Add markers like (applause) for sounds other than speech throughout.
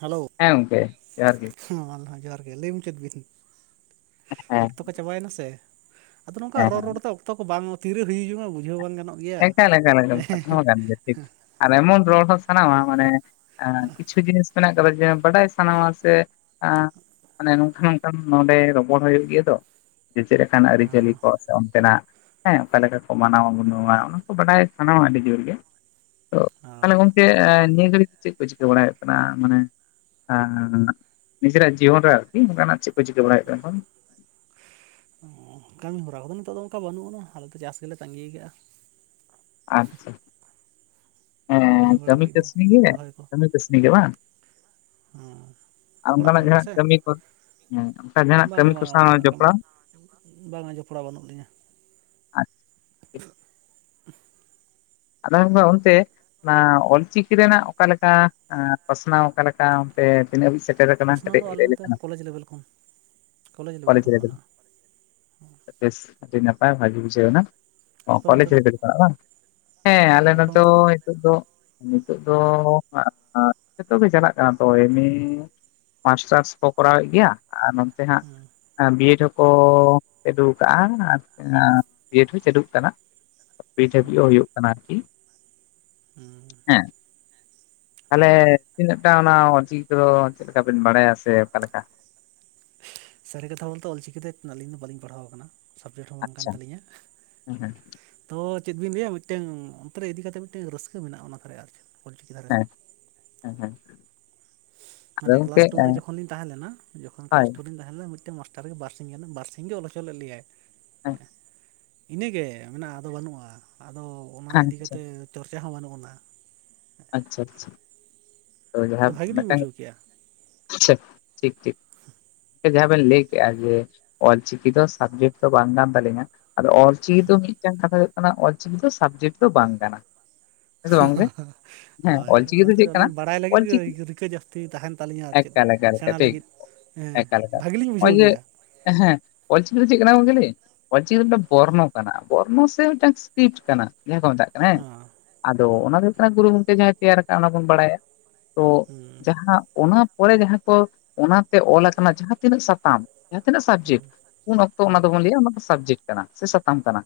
Hello. ᱦᱮᱸ ᱜᱚᱝᱠᱮ ᱡᱚᱦᱟᱨ ᱜᱮ᱾ ᱦᱮᱸ ᱚᱱᱟᱜᱮ ᱞᱟᱹᱭ ᱢᱩᱪᱟᱹᱫ ᱵᱤᱱ ᱦᱮᱸ ᱚᱠᱛᱚ ᱠᱚ ᱪᱟᱵᱟᱭᱮᱱᱟ ᱥᱮ? ᱟᱫᱚ ᱱᱚᱝᱠᱟ ᱦᱮᱸ ᱨᱚᱲ ᱦᱮᱸ᱾ ᱨᱚᱲᱛᱮ ᱚᱠᱛᱚ ᱠᱚ ᱵᱟᱝ ᱛᱤᱨᱮ ᱦᱩᱭ ᱡᱚᱝᱼᱟ ᱵᱩᱡᱷᱟᱹᱣ ᱵᱟᱝ ᱜᱟᱱᱚᱜᱼᱟ ᱮᱠᱟᱞ ᱮᱠᱟᱞ ᱮᱠᱟᱞ ᱠᱟᱛᱷᱟ ᱦᱚᱸ ᱠᱟᱱ ᱜᱮᱭᱟ ᱴᱷᱤᱠ ᱟᱨ ᱮᱢᱚᱱ ᱨᱚᱲ ᱦᱚᱸ ᱥᱟᱱᱟᱣᱟ ᱢᱟᱱᱮ ᱟᱸ ᱠᱤᱪᱷᱩ ᱡᱤᱱᱤᱥ ᱢᱮᱱᱟᱜ ᱠᱟᱫᱟ ᱡᱮ ᱵᱟᱰᱟᱭ ᱥᱟᱱᱟᱣᱟ ᱥᱮ ᱟᱸ ᱢᱟᱱᱮ ᱱᱚᱝᱠᱟ ᱱᱚᱝᱠᱟᱱ ᱱᱚᱸᱰᱮ ᱨᱚᱯᱚᱲ ᱦᱩᱭᱩᱜ ᱜᱮᱭᱟ ᱛᱚ ᱡᱮ ᱪᱮᱫ ᱞᱮᱠᱟᱱ ᱟᱹᱨᱤᱪᱟᱹᱞᱤ ᱠᱚ ᱥᱮ ᱚᱱᱛᱮᱱᱟᱜ ᱦᱮᱸ ᱚᱠᱟ ᱞᱮᱠᱟ ᱠᱚ ᱢᱟᱱᱟᱣᱟ ᱜᱩᱱᱟᱹᱣᱟ ᱚᱱᱟ ᱠᱚ ᱵᱟᱰᱟᱭ ᱥᱟᱱᱟᱣᱟ ᱟᱹᱰᱤ ᱡᱳᱨ ᱜᱮ ᱛᱚ ᱛᱟᱦᱚᱞᱮ ᱦᱚᱸ ᱜᱚᱢᱠᱮ ᱮᱸ ᱱᱤᱭᱟᱹ ᱜᱷᱟᱹᱲᱤᱡ ᱫᱚ ᱪᱮᱫ ᱠᱚ ᱪᱤᱠᱟᱹ ᱵᱟᱲᱟ ᱦᱩᱭᱩᱜ ᱠᱟᱱᱟ ᱢᱟᱱᱮ ᱮᱸᱜᱻ ᱱᱤᱡᱮᱨᱟᱜ ᱡᱤᱭᱚᱱ ᱨᱮ ᱟᱨᱠᱤ ᱚᱱᱠᱟᱱᱟᱜ ᱪᱮᱫ ᱠᱚ ᱪᱤᱠᱟᱹ ᱵᱟᱲᱟᱭᱮᱫ ᱦᱩᱭᱩᱜ ᱠᱟᱱᱟ? ᱚ ᱠᱟᱹᱢᱤ ᱦᱚᱨᱟ ᱠᱚᱫᱚ ᱱᱤᱛᱚᱜ ᱫᱚ ᱚᱱᱠᱟ ᱵᱟᱹᱱᱩᱜ ᱟᱱᱟ ᱟᱞᱮ ᱫᱚ ᱪᱟᱥ ᱜᱮᱞᱮ ᱛᱟᱸᱜᱤ ᱠᱟᱜᱼᱟ ᱟᱪᱪᱷᱟ ᱦᱮᱸ ᱵᱟᱲᱟ ᱠᱟᱹᱢᱤ ᱞᱟᱹᱜᱤᱫ ᱫᱚ ᱠᱟᱹᱥᱱᱤ ᱜᱮ ᱨᱚᱦᱚᱭ ᱠᱟᱹᱢᱤ ᱠᱟᱹᱥᱱᱤ ᱜᱮ ᱵᱟᱝ ᱦᱚᱸ ᱟᱨ ᱚᱱᱠᱟᱱᱟᱜ ᱡᱟᱦᱟᱱᱟᱜ ᱠᱟᱹᱢᱤ ᱠᱚ ᱦᱮᱸ ᱚᱱᱠᱟ ᱡᱟᱦᱟᱱᱟᱜ ᱠᱟᱹᱢᱤ ᱵᱟᱝᱟ ᱠᱚ ᱵᱟᱝᱟ ᱥᱟᱶ ᱚᱱᱠᱟᱱᱟᱜ ᱠᱟᱹᱢᱤ ᱡᱚᱯᱲᱟᱣ ᱵᱟᱝᱟ ᱡᱚᱯᱲᱟᱣ ᱵᱟᱹᱱᱩᱜ ᱞᱤᱧᱟ ᱟᱨᱠᱤ ᱟᱫᱚ ᱢᱮᱱᱮ ᱚᱱᱛᱮ ᱚᱱᱟ ᱚᱞᱪᱤᱠᱤ ᱨᱮᱱᱟᱜ ᱚᱠᱟᱞᱮᱠᱟ ᱯᱟᱥᱱᱟᱣ ᱚᱠᱟᱞᱮᱠᱟ ᱛᱮ ᱛᱤᱱᱟᱹᱜ ᱦᱟᱵᱤᱡ ᱥᱮᱴᱮᱨ ᱟᱠᱟᱱᱟ ᱯᱟᱥᱱᱟᱣ ᱠᱟᱹᱴᱤᱡ ᱫᱚ ᱟᱞᱮ ᱞᱟᱹᱭ ᱱᱚᱛᱮ ᱠᱟᱱᱟ ᱠᱚᱞᱮᱡᱽ ᱞᱮᱵᱮᱞ ᱠᱷᱚᱱ ᱠᱚᱞᱮᱡᱽ ᱞᱮᱵᱮᱞ ᱵᱮᱥ ᱟᱹᱰᱤ ᱱᱟᱯᱟᱭ ᱵᱷᱟᱜᱮ ᱵᱩᱡᱷᱟᱹᱣᱱᱟ ᱱᱚᱣᱟ ᱟᱯᱮ ᱚᱱᱛᱮ ᱠᱚᱞᱮᱡᱽ ᱫᱚ ᱨᱮ ᱪᱟᱜ ᱵᱟᱝ ᱦᱮᱸ ᱟᱞᱮ ᱟᱯᱮ ᱱᱤᱛᱚ ᱚᱱᱛᱮ ᱫᱚ ᱱᱤᱛᱚᱜ ᱫᱚ ᱱᱤᱛᱚᱜ ᱫᱚ ᱡᱚᱛᱚᱜ ᱜᱮ ᱪᱟᱞᱟᱜ ᱠᱟᱱᱟ ᱛᱚ ᱮ. ᱢᱮ ᱢᱟᱥᱴᱟᱨᱥ ᱠᱚ ᱠᱚᱨᱟᱣᱮᱫ ᱜᱮᱭᱟ ᱟᱨ ᱱᱚᱱᱛᱮ ᱦᱟᱸᱜ ᱦᱮᱸ ᱵᱤᱭᱮᱰ ᱦᱚᱸᱠᱚ ᱪᱟᱹᱞᱩ ᱠᱟᱜᱼᱟ ᱟᱨ ᱵᱤᱭᱮᱰ ᱦᱚᱸ ᱪᱟᱹᱞᱩᱜ ᱠᱟᱱᱟ (unintelligible) ᱱᱤ ᱰᱟᱵᱞᱤᱭᱳ ᱦᱩᱭᱩᱜ ᱠᱟᱱᱟ ᱟᱨᱠᱤ ᱦᱮᱸ ᱛᱟᱞᱦᱮ ᱦᱳᱭ ᱛᱤᱱᱟᱹᱜ ᱴᱟ ᱚᱱᱟ ᱚᱞ ᱪᱤᱠᱤ ᱠᱚᱫᱚ ᱪᱮᱫ ᱞᱮᱠᱟ ᱵᱮᱱ ᱵᱟᱲᱟᱭᱟ ᱥᱮ ᱚᱠᱟ ᱞᱮᱠᱟ? ᱥᱟᱹᱨᱤ ᱠᱟᱛᱷᱟ ᱵᱚᱞᱛᱮ ᱚᱞᱪᱤᱠᱤᱛᱮ ᱟᱹᱞᱤᱧ ᱫᱚ ᱵᱟᱹᱞᱤᱧ ᱯᱟᱲᱦᱟᱣ ᱟᱠᱟᱱᱟ ᱥᱟᱵᱡᱮᱠᱴ ᱦᱚᱸ ᱵᱟᱝ ᱠᱟᱱ ᱟᱪᱪᱷᱟ ᱛᱟᱹᱞᱤᱧᱟ ᱦᱮᱸ ᱦᱮᱸ ᱛᱚ ᱪᱮᱫ ᱵᱤᱱ ᱞᱟᱹᱭᱟ ᱢᱤᱫᱴᱮᱱ ᱚᱱᱛᱮᱨᱮ ᱤᱫᱤ ᱠᱟ ᱠᱟᱛᱮᱫ ᱢᱤᱫᱴᱟᱝ ᱨᱟᱹᱥᱠᱟᱹ ᱢᱮᱱᱟᱜᱼᱟ ᱚᱱᱟ ᱠᱚᱨᱮ ᱟᱨ ᱚᱞᱪᱤᱠᱤ ᱫᱷᱟᱨᱮᱫ ᱦᱮᱸ ᱦᱮᱸ ᱟᱫᱚ ᱢᱟᱱᱮ ᱜᱚᱝᱠᱮ ᱠᱞᱟᱥ ᱴᱩ ᱨᱮ ᱡᱚᱠᱷᱚᱱᱤᱧ ᱛᱟᱦᱮᱸ ᱞᱮᱱᱟ ᱡᱚᱠᱷᱚᱱ ᱠᱞᱟᱥ ᱦᱳᱭ ᱴᱩᱨ ᱨᱤᱧ ᱛᱟᱦᱮᱸᱱᱟ ᱢᱤᱫᱴᱮᱱ ᱢᱟᱥᱴᱟᱨ ᱜᱮ ᱵᱟᱨᱥᱤᱧ ᱜᱟᱱ ᱵᱟᱨᱥᱤᱧ ᱜᱮ ᱚᱞ ᱦᱚᱪᱚ ᱞᱮᱫ ᱞᱮᱭᱟᱭ ᱟᱪᱪᱷᱟ ᱦᱮᱸ ᱤᱱᱟᱹᱜᱮ ᱢᱮᱱᱟᱜᱼᱟ ᱟᱫᱚ ᱵᱟᱹᱱᱩᱜᱼᱟ ᱟᱫᱚ ᱚᱱᱟ ᱤᱫᱤ ᱟᱪᱪᱷᱟ ᱠᱟᱛᱮ ᱪᱚᱨᱪᱟ ᱦᱚᱸ ᱵᱟᱹᱱᱩᱜ ᱟᱱᱟ ᱟᱪᱪᱷᱟ ᱟᱪᱪᱷᱟ ᱛᱚ ᱟᱫᱚ ᱡᱟᱦᱟᱸ ᱵᱷᱟᱜᱮ ᱞᱤᱧ ᱢᱮᱫᱴᱟᱝ ᱵᱩᱡᱷᱟᱹᱣ ᱠᱮᱜᱼᱟ ᱟᱪᱪᱷᱟ ᱴᱷᱤᱠ ᱴᱷᱤᱠ ᱡᱟᱦᱟᱸ ᱵᱮᱱ ᱞᱟᱹᱭ ᱠᱮᱜᱼᱟ ᱡᱮ ᱚᱞ ᱪᱤᱠᱤ ᱫᱚ ᱥᱟᱵᱡᱮᱠᱴ ᱫᱚ ᱵᱟᱝ ᱠᱟᱱ ᱛᱟᱞᱤᱧᱟ ᱟᱫᱚ ᱚᱞᱪᱤᱠᱤ ᱫᱚ ᱢᱤᱫᱴᱟᱝ ᱠᱟᱛᱷᱟ ᱦᱩᱭᱩᱜ ᱠᱟᱱᱟ ᱚᱞᱪᱤᱠᱤ ᱫᱚ ᱥᱟᱵᱽᱡᱮᱠᱴ ᱫᱚ ᱵᱟᱝ ᱠᱟᱱᱟ ᱦᱮᱸ ᱥᱮ ᱵᱟᱝ ᱜᱚᱝᱠᱮ? ᱦᱮᱸ ᱦᱳᱭ ᱚᱞᱪᱤᱠᱤ ᱫᱚ ᱚᱱᱟᱛᱮ ᱪᱮᱫ ᱠᱟᱱᱟ ᱟᱹᱞᱤᱧ ᱵᱟᱲᱟᱭ ᱞᱟᱹᱜᱤᱫ ᱚᱞᱪᱤᱠᱤ ᱨᱤᱠᱟᱹ ᱡᱟᱹᱥᱛᱤ ᱛᱟᱦᱮᱱ ᱛᱟᱹᱞᱤᱧᱟ ᱟᱨ ᱪᱮᱫ ᱮᱠᱟᱞ ᱮᱠᱟᱞ ᱥᱮᱸᱲᱟ ᱴᱷᱤᱠ ᱞᱟᱹᱜᱤᱫ ᱮᱸ ᱮᱠᱟᱞ ᱮᱠᱟᱞ ᱵᱷᱟᱜ ᱞᱤᱧ ᱱᱚᱜᱼᱚᱭ ᱵᱩᱡᱷᱟᱹᱣ ᱡᱮ ᱜᱮᱭᱟ ᱦᱮᱸ ᱚᱞ ᱪᱤᱠᱤ ᱫᱚ ᱪᱮᱫ ᱠᱟᱱᱟ ᱜᱚᱝᱠᱮ ᱞᱟᱹᱭᱤᱧ ᱚᱞ ᱪᱤᱠᱤ ᱫᱚ ᱢᱤᱫᱴᱮᱱ ᱵᱚᱨᱱᱚ ᱠᱟᱱᱟ ᱵᱚᱨᱱᱚ ᱥᱮ ᱢᱤᱫᱴᱟᱝ ᱥᱠᱨᱤᱯᱴ ᱠᱟᱱᱟ ᱡᱟᱦᱟᱸ ᱠᱚ ᱢᱮᱛᱟᱜ ᱠᱟᱱᱟ ᱦᱮᱸ। ᱦᱚᱸ ᱟᱫᱚ ᱚᱱᱟ ᱫᱚ ᱦᱩᱭᱩᱜ ᱠᱟᱱᱟ ᱜᱩᱨᱩ ᱜᱚᱢᱠᱮ ᱡᱟᱦᱟᱸᱭ ᱛᱮᱭᱟᱨ ᱠᱟᱜᱼᱟ ᱚᱱᱟ ᱵᱚᱱ ᱵᱟᱲᱟᱭᱟ ᱛᱚ ᱦᱩᱸ ᱡᱟᱦᱟᱸ ᱚᱱᱟ ᱯᱚᱨᱮ ᱡᱟᱦᱟᱸ ᱠᱚ ᱚᱱᱟᱛᱮ ᱚᱞ ᱟᱠᱟᱱᱟ ᱡᱟᱦᱟᱸ ᱛᱤᱱᱟᱹᱜ ᱥᱟᱛᱟᱢ ᱡᱟᱦᱟᱸ ᱛᱤᱱᱟᱹᱜ ᱥᱟᱵᱡᱮᱠᱴ ᱩᱱ ᱚᱠᱛᱚ ᱚᱱᱟ ᱦᱩᱸ ᱫᱚᱵᱚᱱ ᱞᱟᱹᱭᱟ ᱚᱱᱟ ᱫᱚ ᱥᱟᱵᱡᱮᱠᱴ ᱠᱟᱱᱟ ᱥᱮ ᱥᱟᱛᱟᱢ ᱠᱟᱱᱟ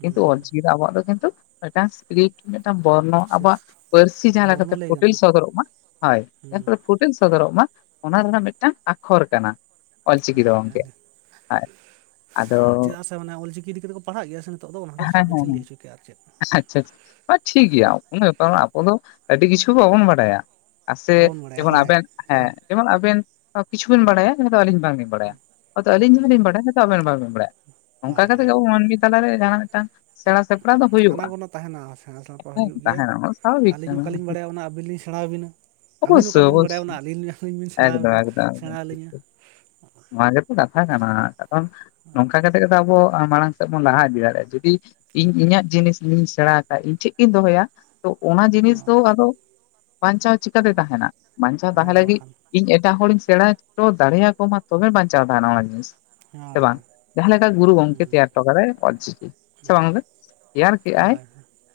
ᱠᱤᱱᱛᱩ ᱚᱞᱪᱤᱠᱤ ᱟᱵᱚᱣᱟ ᱫᱚ ᱠᱤᱱᱛᱩ ᱢᱤᱫᱴᱟᱝ ᱨᱤ ᱢᱤᱫᱴᱟᱝ ᱵᱚᱨᱱᱚ ᱟᱵᱚᱣᱟᱜ ᱥᱤᱠᱥ ᱯᱟᱹᱨᱥᱤ ᱡᱟᱦᱟᱸ ᱵᱚᱨᱱᱚ ᱞᱮᱠᱟᱛᱮ ᱞᱟᱹᱭ ᱯᱷᱳᱴᱮᱞ ᱜᱟᱱᱚᱜᱼᱟ ᱥᱚᱫᱚᱨᱚᱜ ᱢᱟ ᱦᱳᱭ ᱮᱠᱴᱩ ᱯᱷᱩᱴᱮᱞ ᱥᱚᱫᱚᱨᱚᱜ ᱢᱟ ᱚᱱᱟ ᱨᱮᱱᱟᱜ ᱨᱮᱱᱟᱜ ᱢᱤᱫᱴᱟᱝ ᱟᱠᱷᱚᱨ ᱠᱟᱱᱟ ᱚᱞ ᱪᱤᱠᱤ ᱫᱚ ᱦᱳᱭ ᱜᱚᱝᱠᱮ ᱦᱮᱸ, ᱪᱮᱫᱟᱜ ᱥᱮ ᱢᱟᱱᱮ ᱚᱞᱪᱤᱠᱤ ᱤᱫᱤ, ᱠᱟᱛᱮᱫ ᱠᱚ ᱯᱟᱲᱦᱟᱜ ᱜᱮᱭᱟ ᱥᱮ ᱱᱤᱛᱚᱜ ᱫᱚ, ᱚᱱᱟ ᱠᱷᱟᱛᱤᱨ ᱦᱮᱸ ᱥᱟᱵᱡᱮᱠᱴ ᱞᱤᱧ ᱞᱟᱹᱭ ᱦᱚᱪᱚ ᱠᱮᱼᱟ᱾ᱟᱨ ᱪᱮᱫ, ᱦᱸ ᱴᱷᱤᱠ ᱜᱮᱭᱟ, ᱠᱚᱱᱚ ᱵᱮᱯᱟᱨ ᱟᱵᱚ ᱫᱚ ᱟᱹᱰᱤ ᱠᱤᱪᱷᱩ ᱵᱟᱵᱚᱱ ᱵᱟᱰᱟᱭᱟ, ᱟᱨ ᱥᱮ ᱵᱟᱵᱚᱱ ᱵᱟᱲᱟᱭᱟ ᱡᱮᱢᱚᱱ ᱦᱳᱭ ᱟᱵᱮᱱ ᱦᱮᱸ ᱡᱮᱢᱚᱱ ᱟᱵᱮᱱ ᱠᱤᱪᱷᱩᱵᱤᱱ ᱵᱟᱲᱟᱭᱟ, ᱡᱟᱸᱦᱟ ᱫᱚ ᱟᱹᱞᱤᱧ ᱵᱟᱝ ᱞᱤᱧ ᱵᱟᱲᱟᱭᱟ ᱦᱚᱭᱛᱚ ᱟᱹᱞᱤᱧ ᱡᱟᱦᱟᱞᱤᱧ ᱵᱟᱲᱟᱭᱟ, ᱟᱵᱮᱱ ᱵᱟᱵᱮᱱ ᱵᱟᱲᱟᱭᱟ, ᱚᱱᱠᱟ ᱦᱳᱭ ᱠᱟᱛᱮᱜ ᱦᱳᱭ ᱜᱮ ᱟᱵᱚ ᱢᱟᱹᱱᱢᱤ ᱛᱟᱞᱟᱨᱮ ᱡᱟᱦᱟᱸ ᱱᱟᱜ ᱢᱤᱫᱴᱟᱝ, ᱥᱮᱬᱟ ᱥᱮᱯᱲᱟ ᱫᱚ ᱟᱱᱟ ᱦᱩᱭᱩᱜᱼᱟ ᱜᱚᱱᱟ ᱛᱟᱦᱮᱸᱱᱟ, ᱥᱮᱬᱟ ᱥᱮᱬᱟ ᱠᱚ ᱦᱮᱸ ᱦᱤᱡᱩᱜ ᱜᱮᱭᱟ, ᱛᱟᱦᱮᱱᱟ ᱚᱱᱟ ᱫᱚ ᱥᱟᱵᱷᱟᱵᱤᱠ ᱟᱹᱞᱤᱧ ᱠᱟᱱᱟ ᱚᱠᱟᱞᱤᱧ ᱵᱟᱲᱟᱭᱟ ᱚᱱᱟ ᱟᱵᱤᱱᱧᱤᱧ ᱥᱮᱬᱟᱵᱤᱱᱟ, ᱟᱹᱵᱤᱱ ᱚᱵᱚᱥᱥᱳᱭ ᱚᱠᱟ ᱵᱤᱱ ᱵᱟᱲᱟᱭᱟ, ᱚᱵᱚᱥᱥᱳᱭ ᱚᱱᱟ ᱟᱹᱞᱤᱧ-ᱟᱹᱞᱤᱧ ᱵᱤᱱ ᱥᱮᱬᱟ ᱟᱹᱞᱤᱧᱟ᱾ ᱱᱚᱶᱟ ᱜᱮᱛᱚ ᱠᱟᱛᱷᱟ ᱠᱟᱱᱟ, ᱠᱟᱨᱚᱱ ᱱᱚᱝ ᱠᱟ ᱠᱟᱛᱮ ᱠᱟᱛᱚ ᱟᱵᱚ, ᱢᱟᱲᱟᱝ ᱥᱮᱫ ᱵᱚᱱ ᱞᱟᱦᱟ ᱤᱫᱤ ᱫᱟᱲᱮᱭᱟᱜᱼᱟ, ᱡᱩᱫᱤ ᱤᱧ ᱤᱧᱟᱹᱜ ᱡᱤᱱᱤᱥ ᱤᱧ ᱥᱮᱬᱟ ᱠᱟᱜᱼᱟ, ᱤᱧ ᱴᱷᱮᱡ ᱜᱤᱧ ᱫᱚᱦᱚᱭᱟ, ᱛᱚ ᱚᱱᱟ ᱡᱤᱱᱤᱥ ᱫᱚ ᱟᱫᱚ ᱵᱟᱧᱪᱟᱣ ᱪᱤᱠᱟᱹ ᱛᱮᱭ ᱛᱟᱦᱮᱸᱱᱟ ᱵᱟᱧᱪᱟᱣ ᱟᱫᱚ ᱛᱟᱦᱮᱸ ᱞᱟᱹᱜᱤ ᱵᱟᱠᱷᱟᱱ ᱤᱧ ᱮᱴᱟᱜ ᱦᱚᱲᱤᱧ ᱥᱮᱬᱟ ᱦᱚᱪᱚ ᱫᱟᱲᱮᱭᱟᱠᱚ ᱢᱟ, ᱛᱚᱵᱮ ᱵᱟᱧᱪᱟᱣ ᱛᱟᱦᱮᱸᱱᱟ ᱚᱱᱟ ᱡᱤᱱᱤᱥ᱾ ᱥᱮ ᱦᱳᱭ ᱵᱟᱝ, ᱡᱟᱦᱟᱸ ᱞᱮᱠᱟ ᱜᱩᱨᱩ ᱜᱚᱝᱠᱮ ᱛᱮᱭᱟᱨ ᱴᱚ ᱠᱟᱫᱟᱭ ᱚᱞᱪᱤᱠᱤ᱾ ᱥᱮ ᱵᱟᱝ ᱫᱚ, ᱛᱮᱭᱟᱹᱨ ᱠᱮᱟᱭ ᱦᱳᱭ